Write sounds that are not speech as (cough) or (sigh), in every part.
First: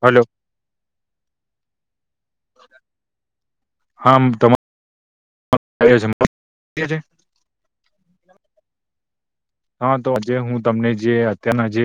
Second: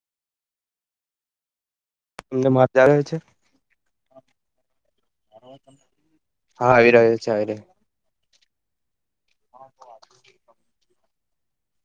Hello. અમને મા આવે છે, હા તમા હા આવી રહ્યો છે. ચ્યારે (inaudible) હા તો આજે હું તમને જે, અત્યારના જે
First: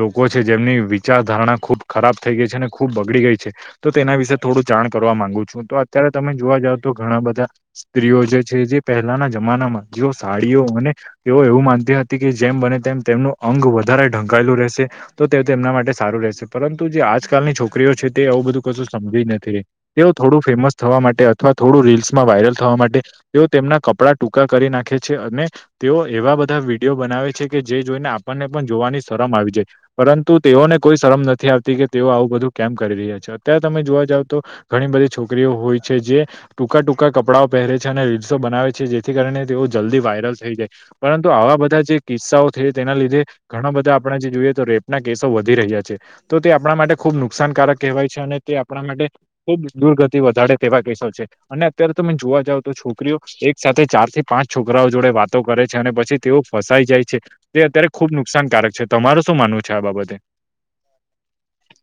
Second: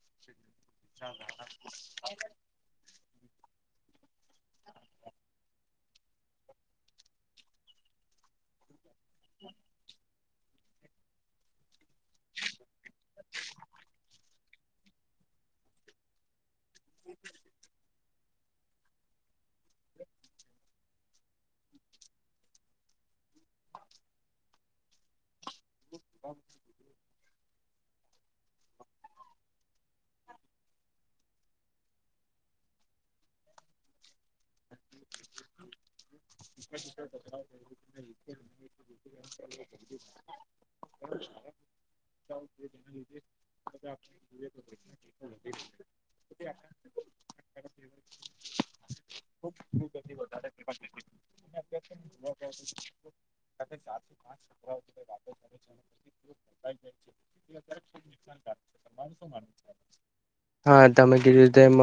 લોકો છે જેમની વિચાર ધારણા ખુબ ખરાબ થઈ ગઈ છે ને ખૂબ બગડી ગઈ છે, તો તેના વિશે થોડું જાણ કરવા માંગુ છું તો અત્યારે તમે જોવા જાવ તો ઘણા બધા સ્ત્રીઓ જે છે જે પહેલાના જમાનામાં જેઓ સાડીઓ અને, તેઓ એવું માનતી કે જેમ બને તેમ તેમનું અંગ વધારે ઢંકાયેલું રહેશે, તો તે તેમના માટે સારું રહેશે. પરંતુ જે આજકાલની છોકરીઓ છે તે એવું બધું કશું સમજીવી નથી રહી તેઓ થોડું ફેમસ થવા માટે અથવા થોડું રીલ્સમાં વાયરલ થવા માટે તેઓ તેમના કપડા ટૂંકા કરી નાખે છે અને તેઓ એવા બધા વિડીયો બનાવે છે. કે જે જોઈને આપણને પણ જોવાની શરમ આવી જાય પરંતુ તેઓને કોઈ શરમ નથી આવતી કે તેઓ આવું બધું કેમ કરી રહ્યા છે. અત્યારે તમે જોવા જાવ તો ઘણી બધી છોકરીઓ હોય છે જે ટૂંકા ટૂંકા કપડાંઓ પહેરે છે અને રીલ્સો બનાવે છે. જેથી કારણે તેઓ જલ્દી વાયરલ થઈ જાય પરંતુ આવા બધા બધા જે કિસ્સાઓ છે તેના લીધે ઘણા બધા આપણે જે જોઈએ તો રેપના કેસો વધી રહ્યા છે. તો તે આપણા માટે ખુબ નુકસાનકારક કહેવાય છે અને તે આપણા માટે ખુબ દુર્ગતિ વધારે તેવા કેસો છે. અને અત્યારે તમે જોવા જાવ તો છોકરીઓ એક સાથે ચાર થી પાંચ છોકરાઓ જોડે વાતો કરે છે અને પછી તેઓ ફસાઈ જાય છે તે અત્યારે ખુબ નુકસાનકારક છે તમાર શું માનવું છે આ બાબતે. હા તમે કીધું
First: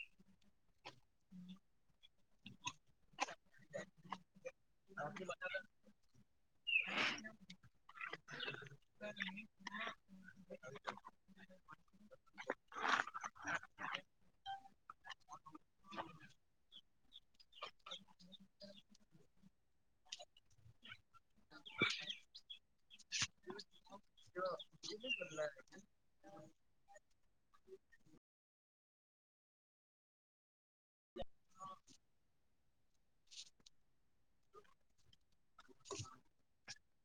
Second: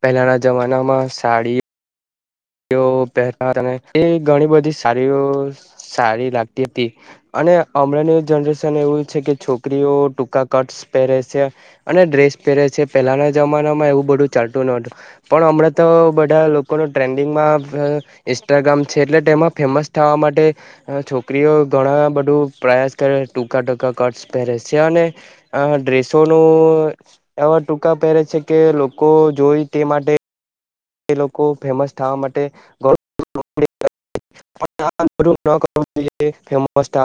પહેલાના જમાનામાં સાડી તે પહે અને એ ઘણી બધી સારી સારી લાગતી હતી અને હમણાં જનરે એવું છે કે છોકરીઓ ટૂંકા કટ પહેરે છે. અને ડ્રેસ પહેરે છે પહેલાના જમાનામાં એવું બધું ચાલતું ન હતું પણ હમણાં તો બધા લોકોનો ટ્રેન્ માં ઇન્સ્ટાગ્રામ છે એટલે તેમાં ફેમસ થવા માટે હ છોકરીઓ ઘણા બધું પ્રયાસ કરે ટૂંકા ટૂકા ટ પરે સ અને ડ્રેસ સોનું એવા ટૂકા પહેરે છે કે લોકો જોઈ તે માટે એ લોકો ફેમસ થવા માટે (inaudible) કરવું જોઈ ફ માટે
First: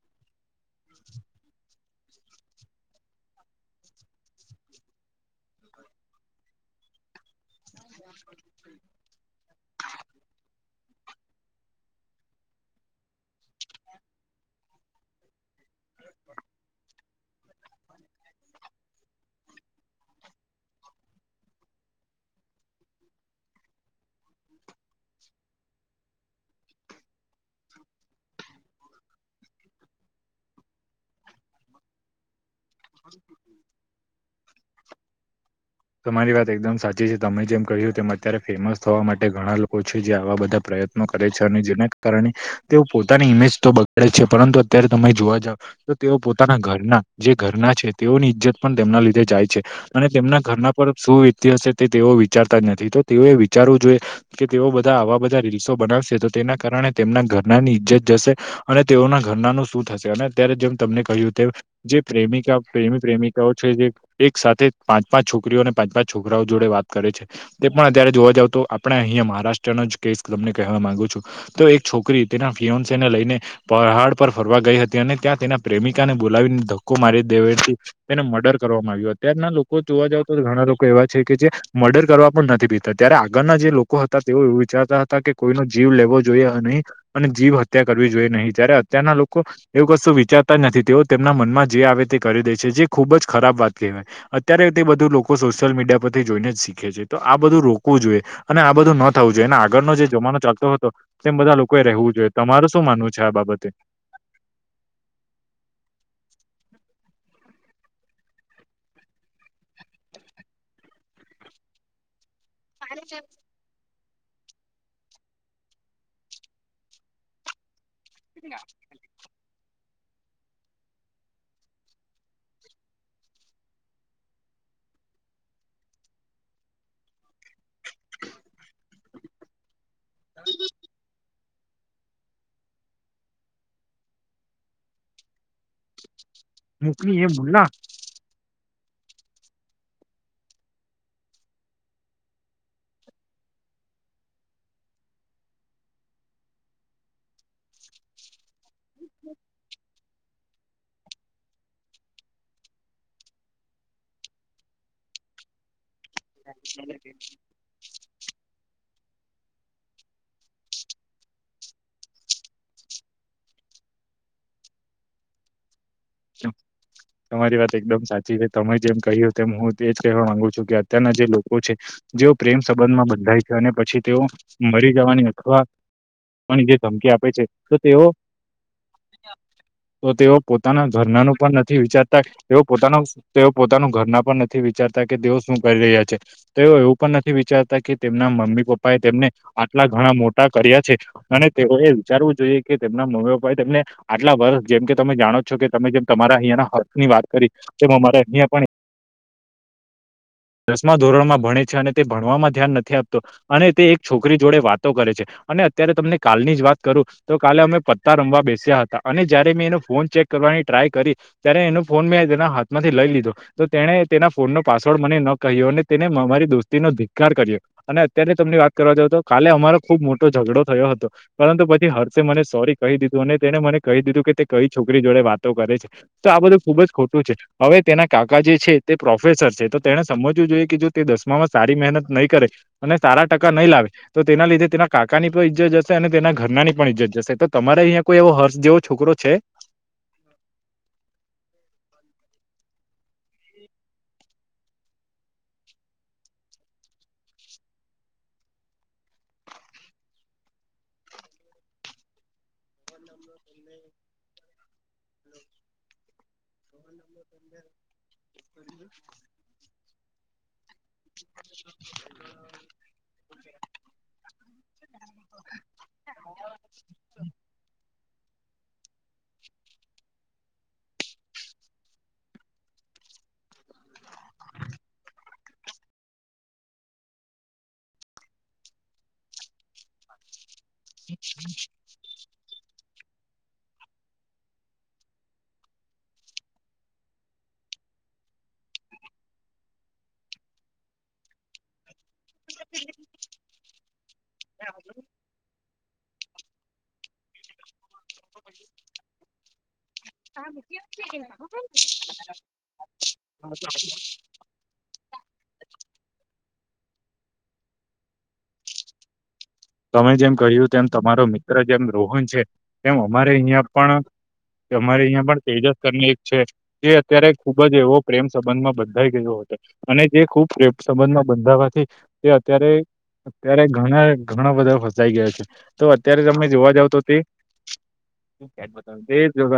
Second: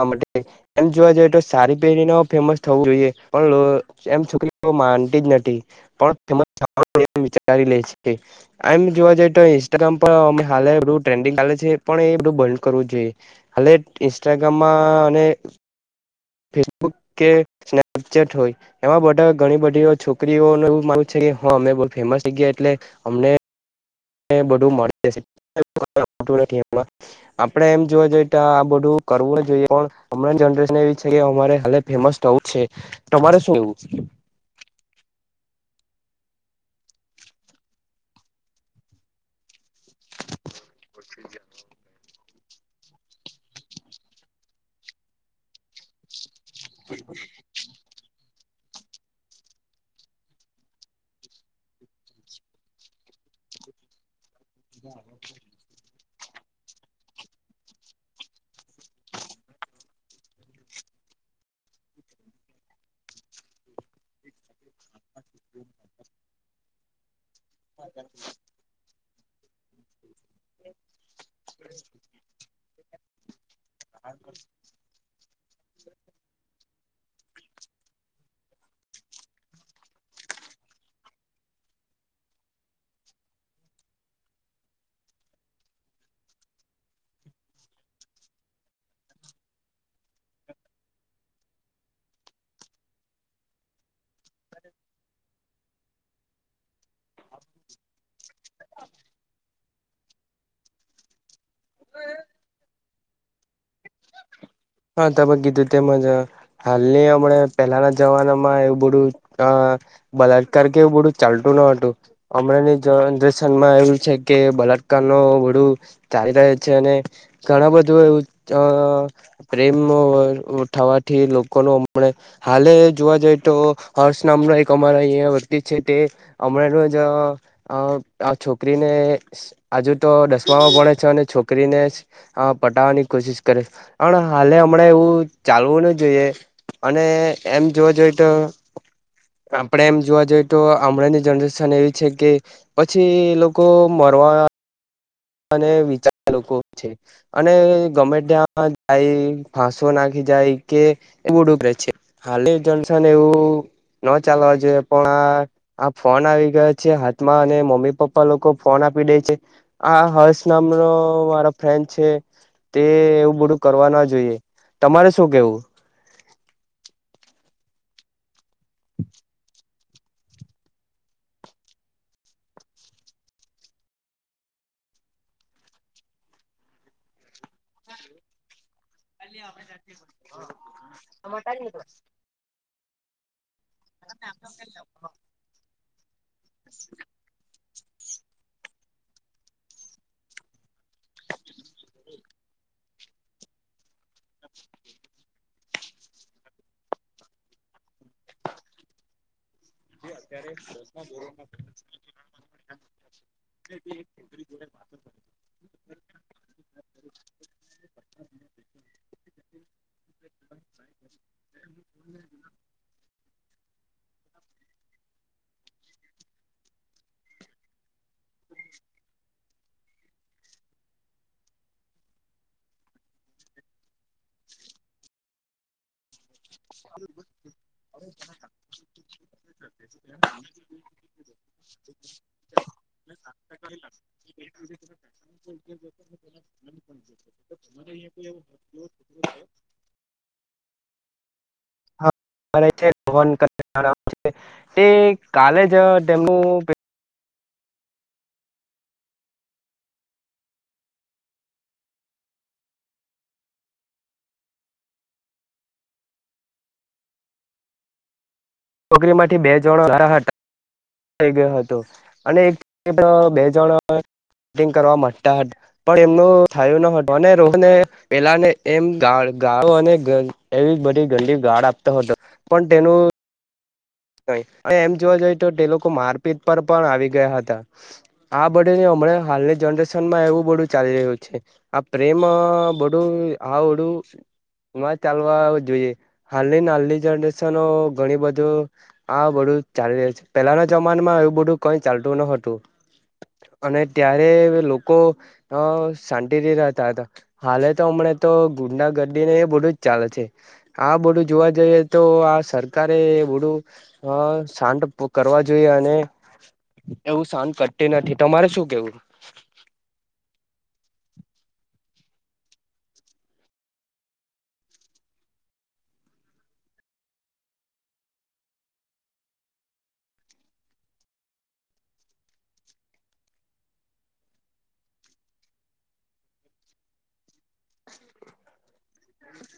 એમ જોવા જઈએ તો સારી પેરી ના ફેમસ થવું જોઈએ પણ એમ છોકરી માનતી જ નથી પણ એ વિચારી લે છે કે આમ જોવા જઈએ તો ઇન્સ્ટાગ્રામ પણ હા એધું ટ્રેન્ડિંગ ચાલે છે પણ એ બધું બંધ કરવું જોઈએ હાલે ઇન્સ્ટાગ્રામમાં અને (inaudible) ફેસબુક કે સ્નપચેટ હોય, એમાં બધા ઘણી બધી છોકરીઓ એવું માન છે કે હ મે બવ ફેમસ થઇ ગયા એટલે અમને બધું મળી જા છે (unintelligible) નથી એમાં આપડે એમ જોવા જોઈએ તો આ બધું કરવું જોઈએ પણ હમણાં જનરેશન એવી છે, કે અમારે. ફેમસ થવું છે. તમારે શું કે? તમારી વાત એકદમ સાચી છે. તમે જેમ કહ્યું તેમ અત્યારે ફેમસ થવા માટે ઘણા લોકો. છે. જે આવા બધા પ્રયત્નો કરે છે અને જેને કારણે તેઓ પોતાની ઈમેજ તો બગાડે છે, પરંતુ અત્યારે તમે જોવા જાવ. તેઓ પોતાના ઘરના જે ઘરના છે. તેઓની ઈજ્જત પણ તેમના લીધે જાય છે, અને તેમના ઘરના શું વિતતિ હશે તેઓ વિચારતા જ નથી. તો તેઓએ વિચારવું જોઈએ કે તેઓ બધા આવા બધા. સો બનાવશે તો તેના કારણે તેમના ઘરનાની ઈજ્જત જશે, અને તેઓના ઘરનાનું શું થશે અને અત્યારે જેમ તમને કહ્યું તેમ. જે પ્રેમિકા, પ્રેમી- પ્રેમિકાઓ છે. જે એક સાથે પાંચ - પાંચ, છ છોકરીઓને પાંચ- પાંચ છોકરાઓ જોડે વાત કરે છે. તે પણ અત્યારે જોવા જાવ તો આપણે અહંયા મહારાષ્ટ્ર નોજ કેસ તમને કહેવા માંગુ છું, તો એક છોકરી તેના ફિયોનશી ને લઈને. પહાડ પર ફરવા ગઈ હતી, અને ત્યાં તેના પ્રેમિકાને બોલાવીને ધક્કો મારી દેવાયતો. તેનો મર્ડર કરવામાં આવ્યો, અતારના લોકો જોવા જાવ તો, ઘણા લોકો એવા છે કે જે મર્ડર કરવા પણ નથી પીતા, ત્યારે આગળના જે લોકો હતા, તેઓ એવું વિચારતા હતા કે, કોઈનો જીવ લેવો જોઈએ અ નહીં. અને જીવ હત્યા કરવી જોઈએ નહી, જ્યારે અત્યારના લોકો એવું કશું વિચારતા જ નથી, તેઓ તેમના મનમાં જે આવે તે કરી દે છે, જે ખુબ જ ખરાબ વાત કહેવાય. અત્યારે તે બધું લોકો સોશિયલ મીડિયા પરથી જોઈને જ શીખે છે, તો આ બધું રોકવું જોઈએ. અને આ બધું ન થવું જોઈએ, એના આગળનો જે જમાનો ચાલતો હતો. તેમ બધા લોકોએ રહેવું જોઈએ, તમારરે શું માનવું છે? આ બાબતે. હા, તમે કીધું તેમ જ. હાલની હમણા પેલાના જમાનામાં એવું બધું અ બલાત્કાર કે, એવું બધું ચાલતું ન હતું, હમણાંની જનરેશન એવુ છે કે, બલાટકાર નું વડું ચાલી રહે છે, અને ઘણા બધું એવું અ પ્રેમનો થવાથી, લોકોનો હમને. હાલે જોવા જઈ તો, હર્ષ નામનો એક અમારા અહયા વ્યતી છે, તે હમણાં રોજ આ છોકરીને હજુ તો દસમામાં ભણેે છે, અને છોકરીને પટાવવાની કોશિશ કરે છે. હાલે હમણાં એવું ચાલવું ન જોઈએ, અને મોકલી એ એમ બોલના જોવ જોઈતો. આપણેે એમ જોવા જઈએ, તો હમણાંની જનરેશન એવી છે કે. પછી એ લોકો મરવા અને વિચાર લોકો છે. અને ગમે ત્યાં જાય, ફાંસો નાખી જાય કે, એવું ડબરે છે. હાલી જંશન એવું ન ચાલવા જોઈએ, પણ આ આ ફોન આવી ગયો છે હાથમાં, અને મમ્મી-પપ્પા લોકો ફોન આપી દે છે. આ હર્ષ નામનો મારો ફ્રેન્ડ છે. તે એવું બધું કરવા ના જોઈએ, તમારે શું કેવું (unintelligible) તમારી વાત એકદમ સાચી છે, તમે જેમ કહ્યું તેમ, હું એ જ કવા માંગુ છું, કે અત્યારના જે લોકો છે. જેઓ પ્રેમ સંબંધમાં બંધાય છે, અને પછી તેઓ મરી જવાની અથવા પણ જે ધમકી આપે છે, તો તેઓ (unintelligible) ઘરણાનું પણ તે નથી વિચારતા, તેઓ પોતાનું તેઓ પોતાનું ઘરના પણ નથી વિચારતા કે, તેઓ શું કરી રહ્યા છે, તેઓ એવું પણ નથી વિચારતા કે. તેમના મમ્મી-પપ્પાએ તેમને આટલા ઘણા મોટા કર્યા છે. અને તેઓ એ વિચારવું જોઈએ કે, તેમના મમ્મી પપ્પા એ તેમને આટલા વર્ષ જેમ કે, તમે જાણો છો કે, તમે જેમ તમારા અહિયાયા ના હર્ક ની વાત કરી, જે અમારા અહિયાં પણ હા. દસમા ધોરણમાં ભણે છે, અને તે ભણવામાં ધ્યાન નથી આપતો, અને તે એક છોકરી જોડે વાતો કરે છે. અને અત્યારે તમને કાલની જ વાત કરું તો, કાલે અમે પત્તા રમવા બેસ્યા હતા, અને જયારે મેં એનો ફોન ચેક કરવાની ટ્રાય કરી. ત્યારે એનો ફોન મેં એના હાથમાંથી લઈ લીધો તો, તેને તેના ફોન નું પાસવર્ડ મને ન કહ્યો, અને તેને મારી દોસ્તી નો ધિક્કાર કર્યો. અને અત્યારે તમની વાત કરવા જાવ તો, કાલે અમારો ખુબ મોટો ઝઘડો થયો હતો. પરંતુ પછી હર્ષે મને સોરી કહી દીધું, અને તેને મને કહી દીધું કે, તે કઈ છોકરી જોડે વાતો કરે છે. તો આ બધું ખુબ જ ખોટું છે, હવે તેના કાકા જે છે, તે પ્રોફેસર છે તો તેને. સમજવું જોઈએ કે જો તે દસમામાં સારી મહેનત નહીં કરે અને સારા ટકા નહીં લાવે તો તેના લીધે તેના કાકાની પણ ઈજ્જત જશે અને તેના ઘરનાની પણ ઈજ્જત જશે, તો તમારે અહીંયા કોઈ એવો હર્ષ જેવો છોકરો છે? (inaudible) તે કાલે જ તેમનું (inaudible) નોકરી માંથી બે જણો હતા, હતા. થઈ ગયો હતો અને એક બે જણ (unintelligible) કરવા માટે તા પણ એમનું થાયલુ હતો અને રોહ ને પેલા ને એમ ગા ગાળો અને એવી બધી ગંડી ગાળ આપતો હતો. પણ તેનું એમ જોવા જઈએ તો તે લોકો મારપીટ પર પણ આવી ગયા હતા. આ બધુ હમણાં હાલની જનરેશન માં એવું બડું ચાલી રહ્યું છે. રેલો બડું આ બડું. માં ચાલવા જોઈએ હાલની નાની જનરેશનો ઘણી બધું હા બધું ચાલી રહ્યું છે પેલાના જમાનામાં એવું બધું કઈ ચાલતું નોતું. અને ત્યારે લોકો અ શાંતિથી રહેતા હતા. હાલે તો હમણાં તો ગુંડા ગડી ને એ બધું જ ચાલે છે. આ બડું જોવા જઈએ તો આ સરકારે બધું સાંડ કરવા જોઈએ અને એવું સાંડ કટતી નથી, તમારે શું કેવું? તમે જેમ કહ્યું તેમ તમારો મિત્ર જેમ રોહન છે તેમ અમારે અહીંયા પણ કે અમારે અહિયાં પણ તેજસ કરીને એક છે. એ અત્યારે ખુબ જ એવો પ્રેમ સંબંધમાં બધલાઈ ગયો હતો. અને જે ખૂબ રેપ સંબંધમાં બંધાવાથી તે અત્યારે અત્યારે ઘણા ઘણા બધા ફસાઈ ગયા છે, તો અત્યારે તમે જોવા જાવ તો તે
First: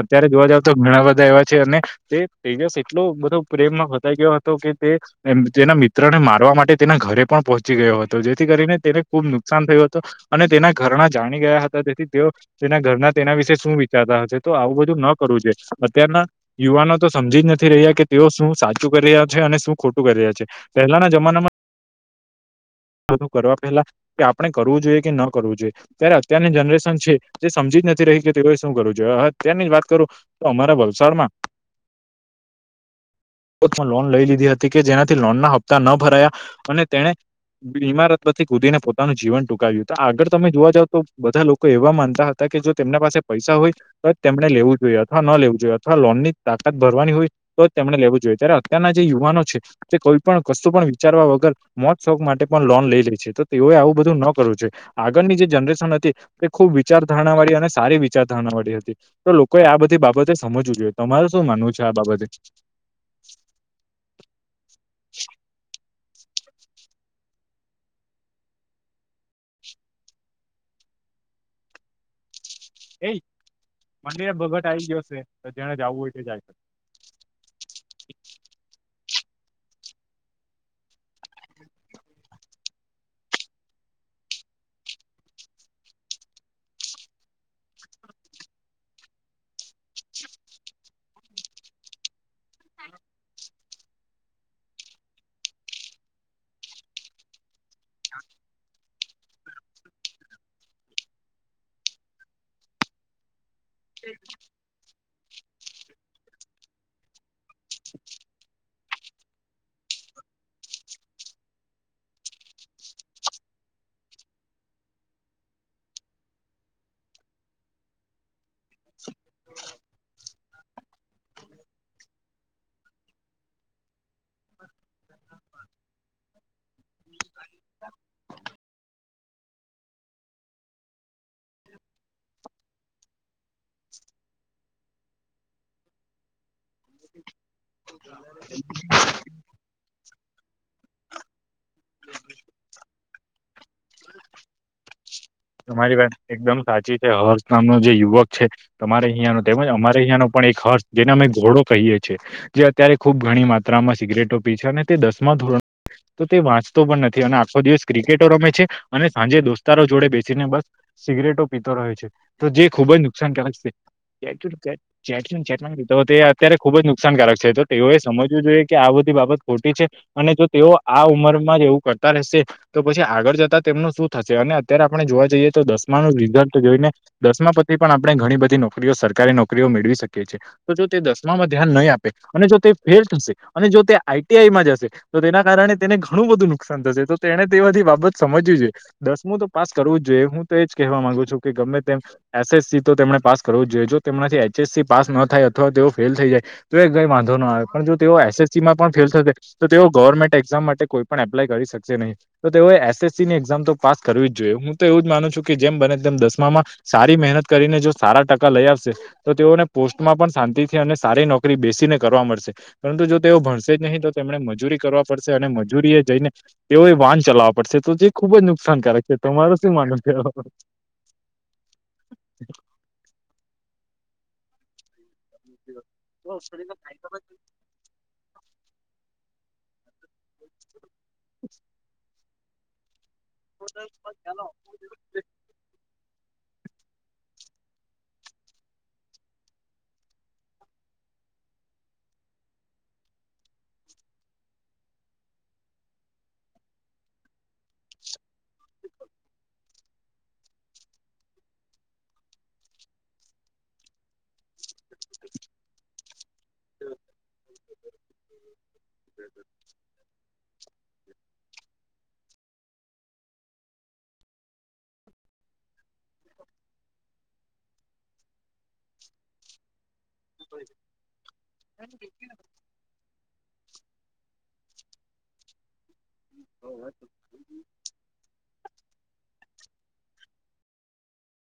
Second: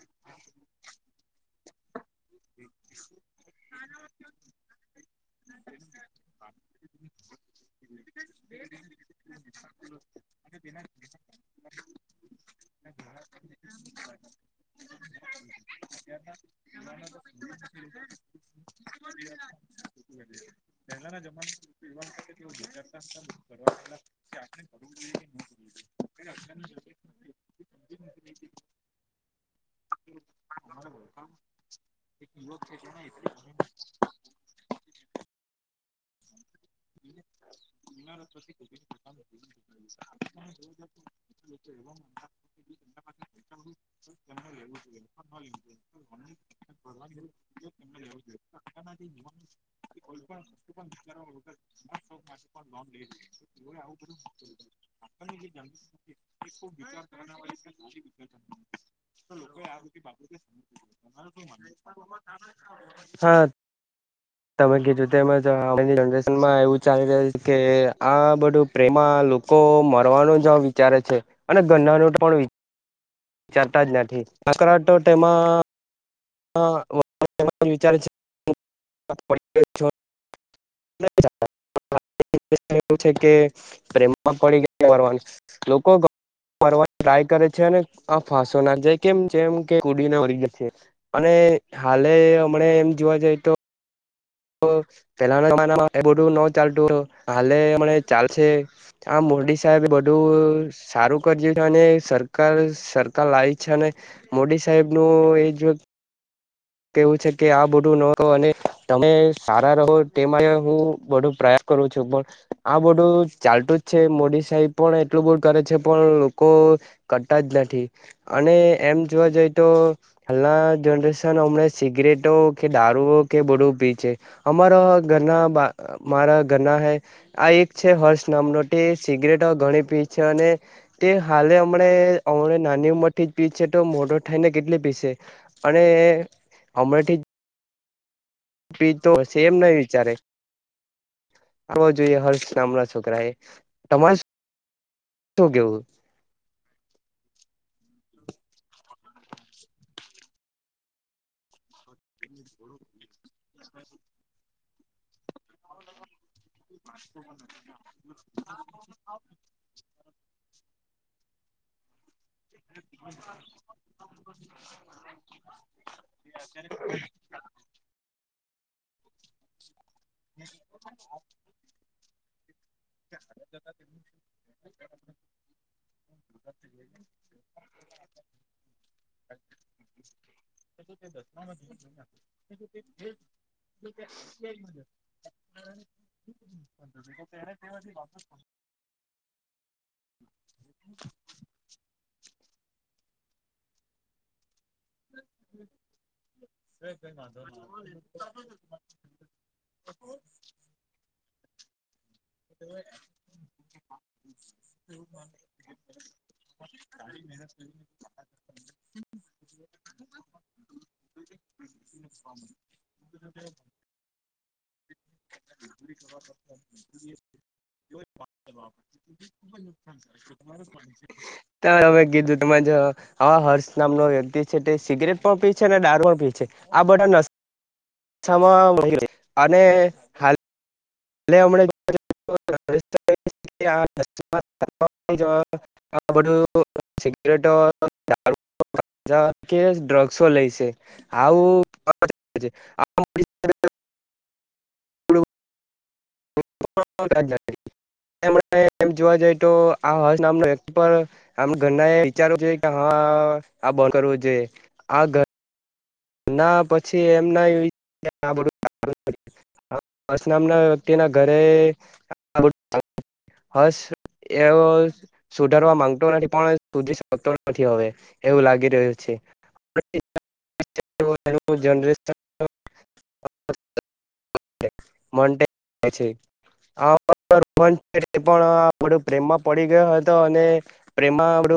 અત્યારે જોવા જાવ તો ઘણા બધા એવા છે અને તે તેજસ એટલો બધો પ્રેમમાં ફસાઈ ગયો હતો કે તે એ તેના મિત્રને મારવા માટે તેના ઘરે પણ પહોંચી ગયો હતો. જેથી કરીને તેને ખૂબ નુકસાન થયું હતું અને તેના ઘરના જાણી ગયા હતા તેથી તેઓ તેના ઘરના તેના વિશે શું વિચારતા હશે તો આવું બધું ન કરવું જોઈએ. અત્યારના યુવાનો તો સમજી નથી રહ્યા કે તેઓ શું સાચું કરી રહ્યા છે અને શું ખોટું કરી રહ્યા છે. પહેલાના જમાનામાં બધું કરવા પેલા કે આપણે કરવું જોઈએ કે ન કરવું જોઈએ. ત્યારે અત્યારની જનરેશન છે જે સમજી જ નથી રહી કે તેઓ શું કરવું જો અત્યારની જ વાત કરું તો અમારા વલસાડમાં પોમાં લોન લઈ લીધી હ કે જેનાથી લોન ના હપ્તા ન ભરાયા અને તેને ઈમારત પરથી કૂદીને પોતાનું જીવન ટૂંકાવ્યું તુ, આગળ તમે જોવા જાવ તો બધા લોકો એવા માનતા હતા કે જો તેમના પાસે પૈસા હોય તો તેમને લેવું જોઈએ અથવા ન લેવું જોઈએ અથવા લોનની તાકાત ભરવાની હોય તો જ તેમણે લેવું જોઈએ ત્યારે અત્યારના જે યુવાનો છે તે કોઈ પણ કશું પણ વિચારવા વગર મોત શોક માટે પણ લોન લઈ લે છે તો તેઓએ આવું બધું ન કરવું છે આગળની જે જનરેશન હતી ખુબ વિચાર ધારણા વાળી અને સારી વિચાર ધારણા વાળી હતી તો લોકોએ આ બધી બાબતે સમજવું જોઈ. તમારે શું માનવું છે આ બાબતે? હા, તમે કીધુ તેમજ નમાં એવું ચાલી રહ્યું છે કે આ બધું પ્રેમા લોકો મરવાનું જ વિચારે છે. અને ગન્ના નોટ પણ એઈ વિચારતા જ નથી. બગટ આવી ગયો છે તો જેને જવું હોય તે જાય. વિચ છે (unintelligible) છ (unintelligible) (unintelligible) કે પ્રેમમાં પડી ગયા લોકો. ફરવા ટ્રાય કરે છે, અને આ ફાંસો નાખ જાય, કેમ જેમ કેડી અને હાલે હમણા એમ જોવા જઈએ તો. પેલાના જમાનામાં એ બધું ન ચાલતું, હાલે અમણા ચાલશે. આ મોરડી સાહેબ બધું. સારું કરીજે છે, અને સરકાર સરકાર લાવી છે, અને મોડી સાહેબ નું એજ. કેવું છે કે, આ બધું ન, અને તમે સારા રહો તેમાં હું બધો પ્રયાસ. કરો છો, પણ આ બધું ચાલતું જ છે, મોદી સાહેબ પણ એટલું બહુ કરે છે, પણ લોકો કરતા જ નથી, અને એમ જોવા જઈ તો હાલના જનરેશન હમ, સિગરેટો કે દારૂઓ કે બડું પી છે, અમારા હો ઘરના બાર મારા ઘરના હે આ એક છે, હર્ષ નામનો સિગરેટ ગણી પી છે, અને એ હાલે હમણા અમણા નાની ઉંમર થી જ પી છે, તો મોટો થઇને કેટલી પીસે અને અમણાથી જ હ. પી તો સ એમ નહ વિચારે (unintelligible) આવ જોઈએ, હર્ષ નામના છોકરા એ તમારે. શું કેવું તમારી વાત એકદમ સાચી છે, હર્ષ નામનો જે યુવક છે. તમારે અહિયાંનો તેમજ અમારે અહીંનો પણ એક હર્ષ જેને અમે ઘોડો કહીએ છીએ. જે અત્યારે ખુબ ઘણી માત્રામાં સિગરેટો પી છે, અને તે દસ ધોરણ તો તે વાંચતો પણ નથી, અને આખો દિવસ ક્રિકેટો રમે છે, અને સાંજે દોસ્તારો જોડે બેસી ને બસ સિગરેટો પીતો રહયો છે, તો જે ખુબ જ નુકસાનકારક છે. ટટી એ અત્યારે ખુબ જ નુકસાનકારક છે. તેઓએ સમજવું જોઈએ કે, આ બધી બાબત ખોટી છે, અને જો તેઓ આ ઉંમરમાં જ એવું કરતા રહેશે. તો પછી આગળ જતા, તેમનું શું થશે, અને અત્યારે આપણે જોવા જઈએ, તો દસમા નુ રિઝલ્ટ જોઈને. દસમા પછી પણ આપણે ઘણી બધી નોકરીઓ સરકારી નોકરીઓ મેળવી શકીએ છીએ. તો જો તે દસમામાં ધ્યાન નહીં આપે, અને જો તે ફેલ થશે, અને જો તે આઈ. ટી. આઈમાં જશે. તો તેના કારણે તેને ઘણું બધું નુકસાન થશે, તો તેને તે બધી બાબત સમજવી છે, દસમું તો પાસ કરવા જ જોઈએ, હું તો એજ કહેવા માગુું. કે ગમે તેમ એસસ તોને પાસ કરવું જ જોઈએ, તેમનાથી એચએસ પાસ ન થાય, અથવા તેઓ ફેલ થઈ જાય. તો એ કઈ વાંધો ન આવે, પણ જો તેઓ એસ. એસ. સીમાં પણ ફેલ થશે, તો તેઓ ગવર્મેન્ટ એક્ઝામ માટે કોઈ પણ એપ્લાય કરી શકશે નહીં, તો તેઓએ એસ. એસ. સી ની એક્ઝામ તો પાસ કરવી જ. જો હું તો એવું જ માનું છું કે, જેમ બને તેમ દસમામાં સારી મહેનત કરીને, જો સારા ટકા લઈ આવશે. તો તેઓને પોસ્ટમાં પણ શાંતિથી, અને સારી નોકરી બેસીને કરવા મળશે. પરંતુ જો તેઓ ભણશે જ નહીં, તો તેમને મજૂરી કરવા પડશે, અને મજૂરી એ જઈને તેઓ. વાહન ચલાવવા પડશે, તો જે ખુબ જ નુકસાનકારક. છે તમારું શું માનવું છે (unintelligible) અમે કીધું તો, આ હર્ષ નામનો વ્યક્તિ છે તે સીગરેટ. દારૂ પણ પી છે, અને (unintelligible) એટલે હમ (unintelligible) બધું સિગરેટ (unintelligible) ા કે ડ્રગ્સો લઈશે, આવું (unintelligible) (unintelligible) એમ જોવા જઈ તો આ હર્ નામનો એક પણ આમ ઘરના એ વિચારો છે કે હા આ બંધ કરવું છે, આ ના પછી એમ ના સ નામ ના વ્યક્તિ ના ઘરે હસ એવ સુધારવા માંગતો નથી પણ સુધી શકતો નથી હવે, એવું લાગી રહ્યું છે. જ (unintelligible) પણ પ્રેમમાં (unintelligible) પડી ગયો હતો અને, પ્રેમમાં આપડું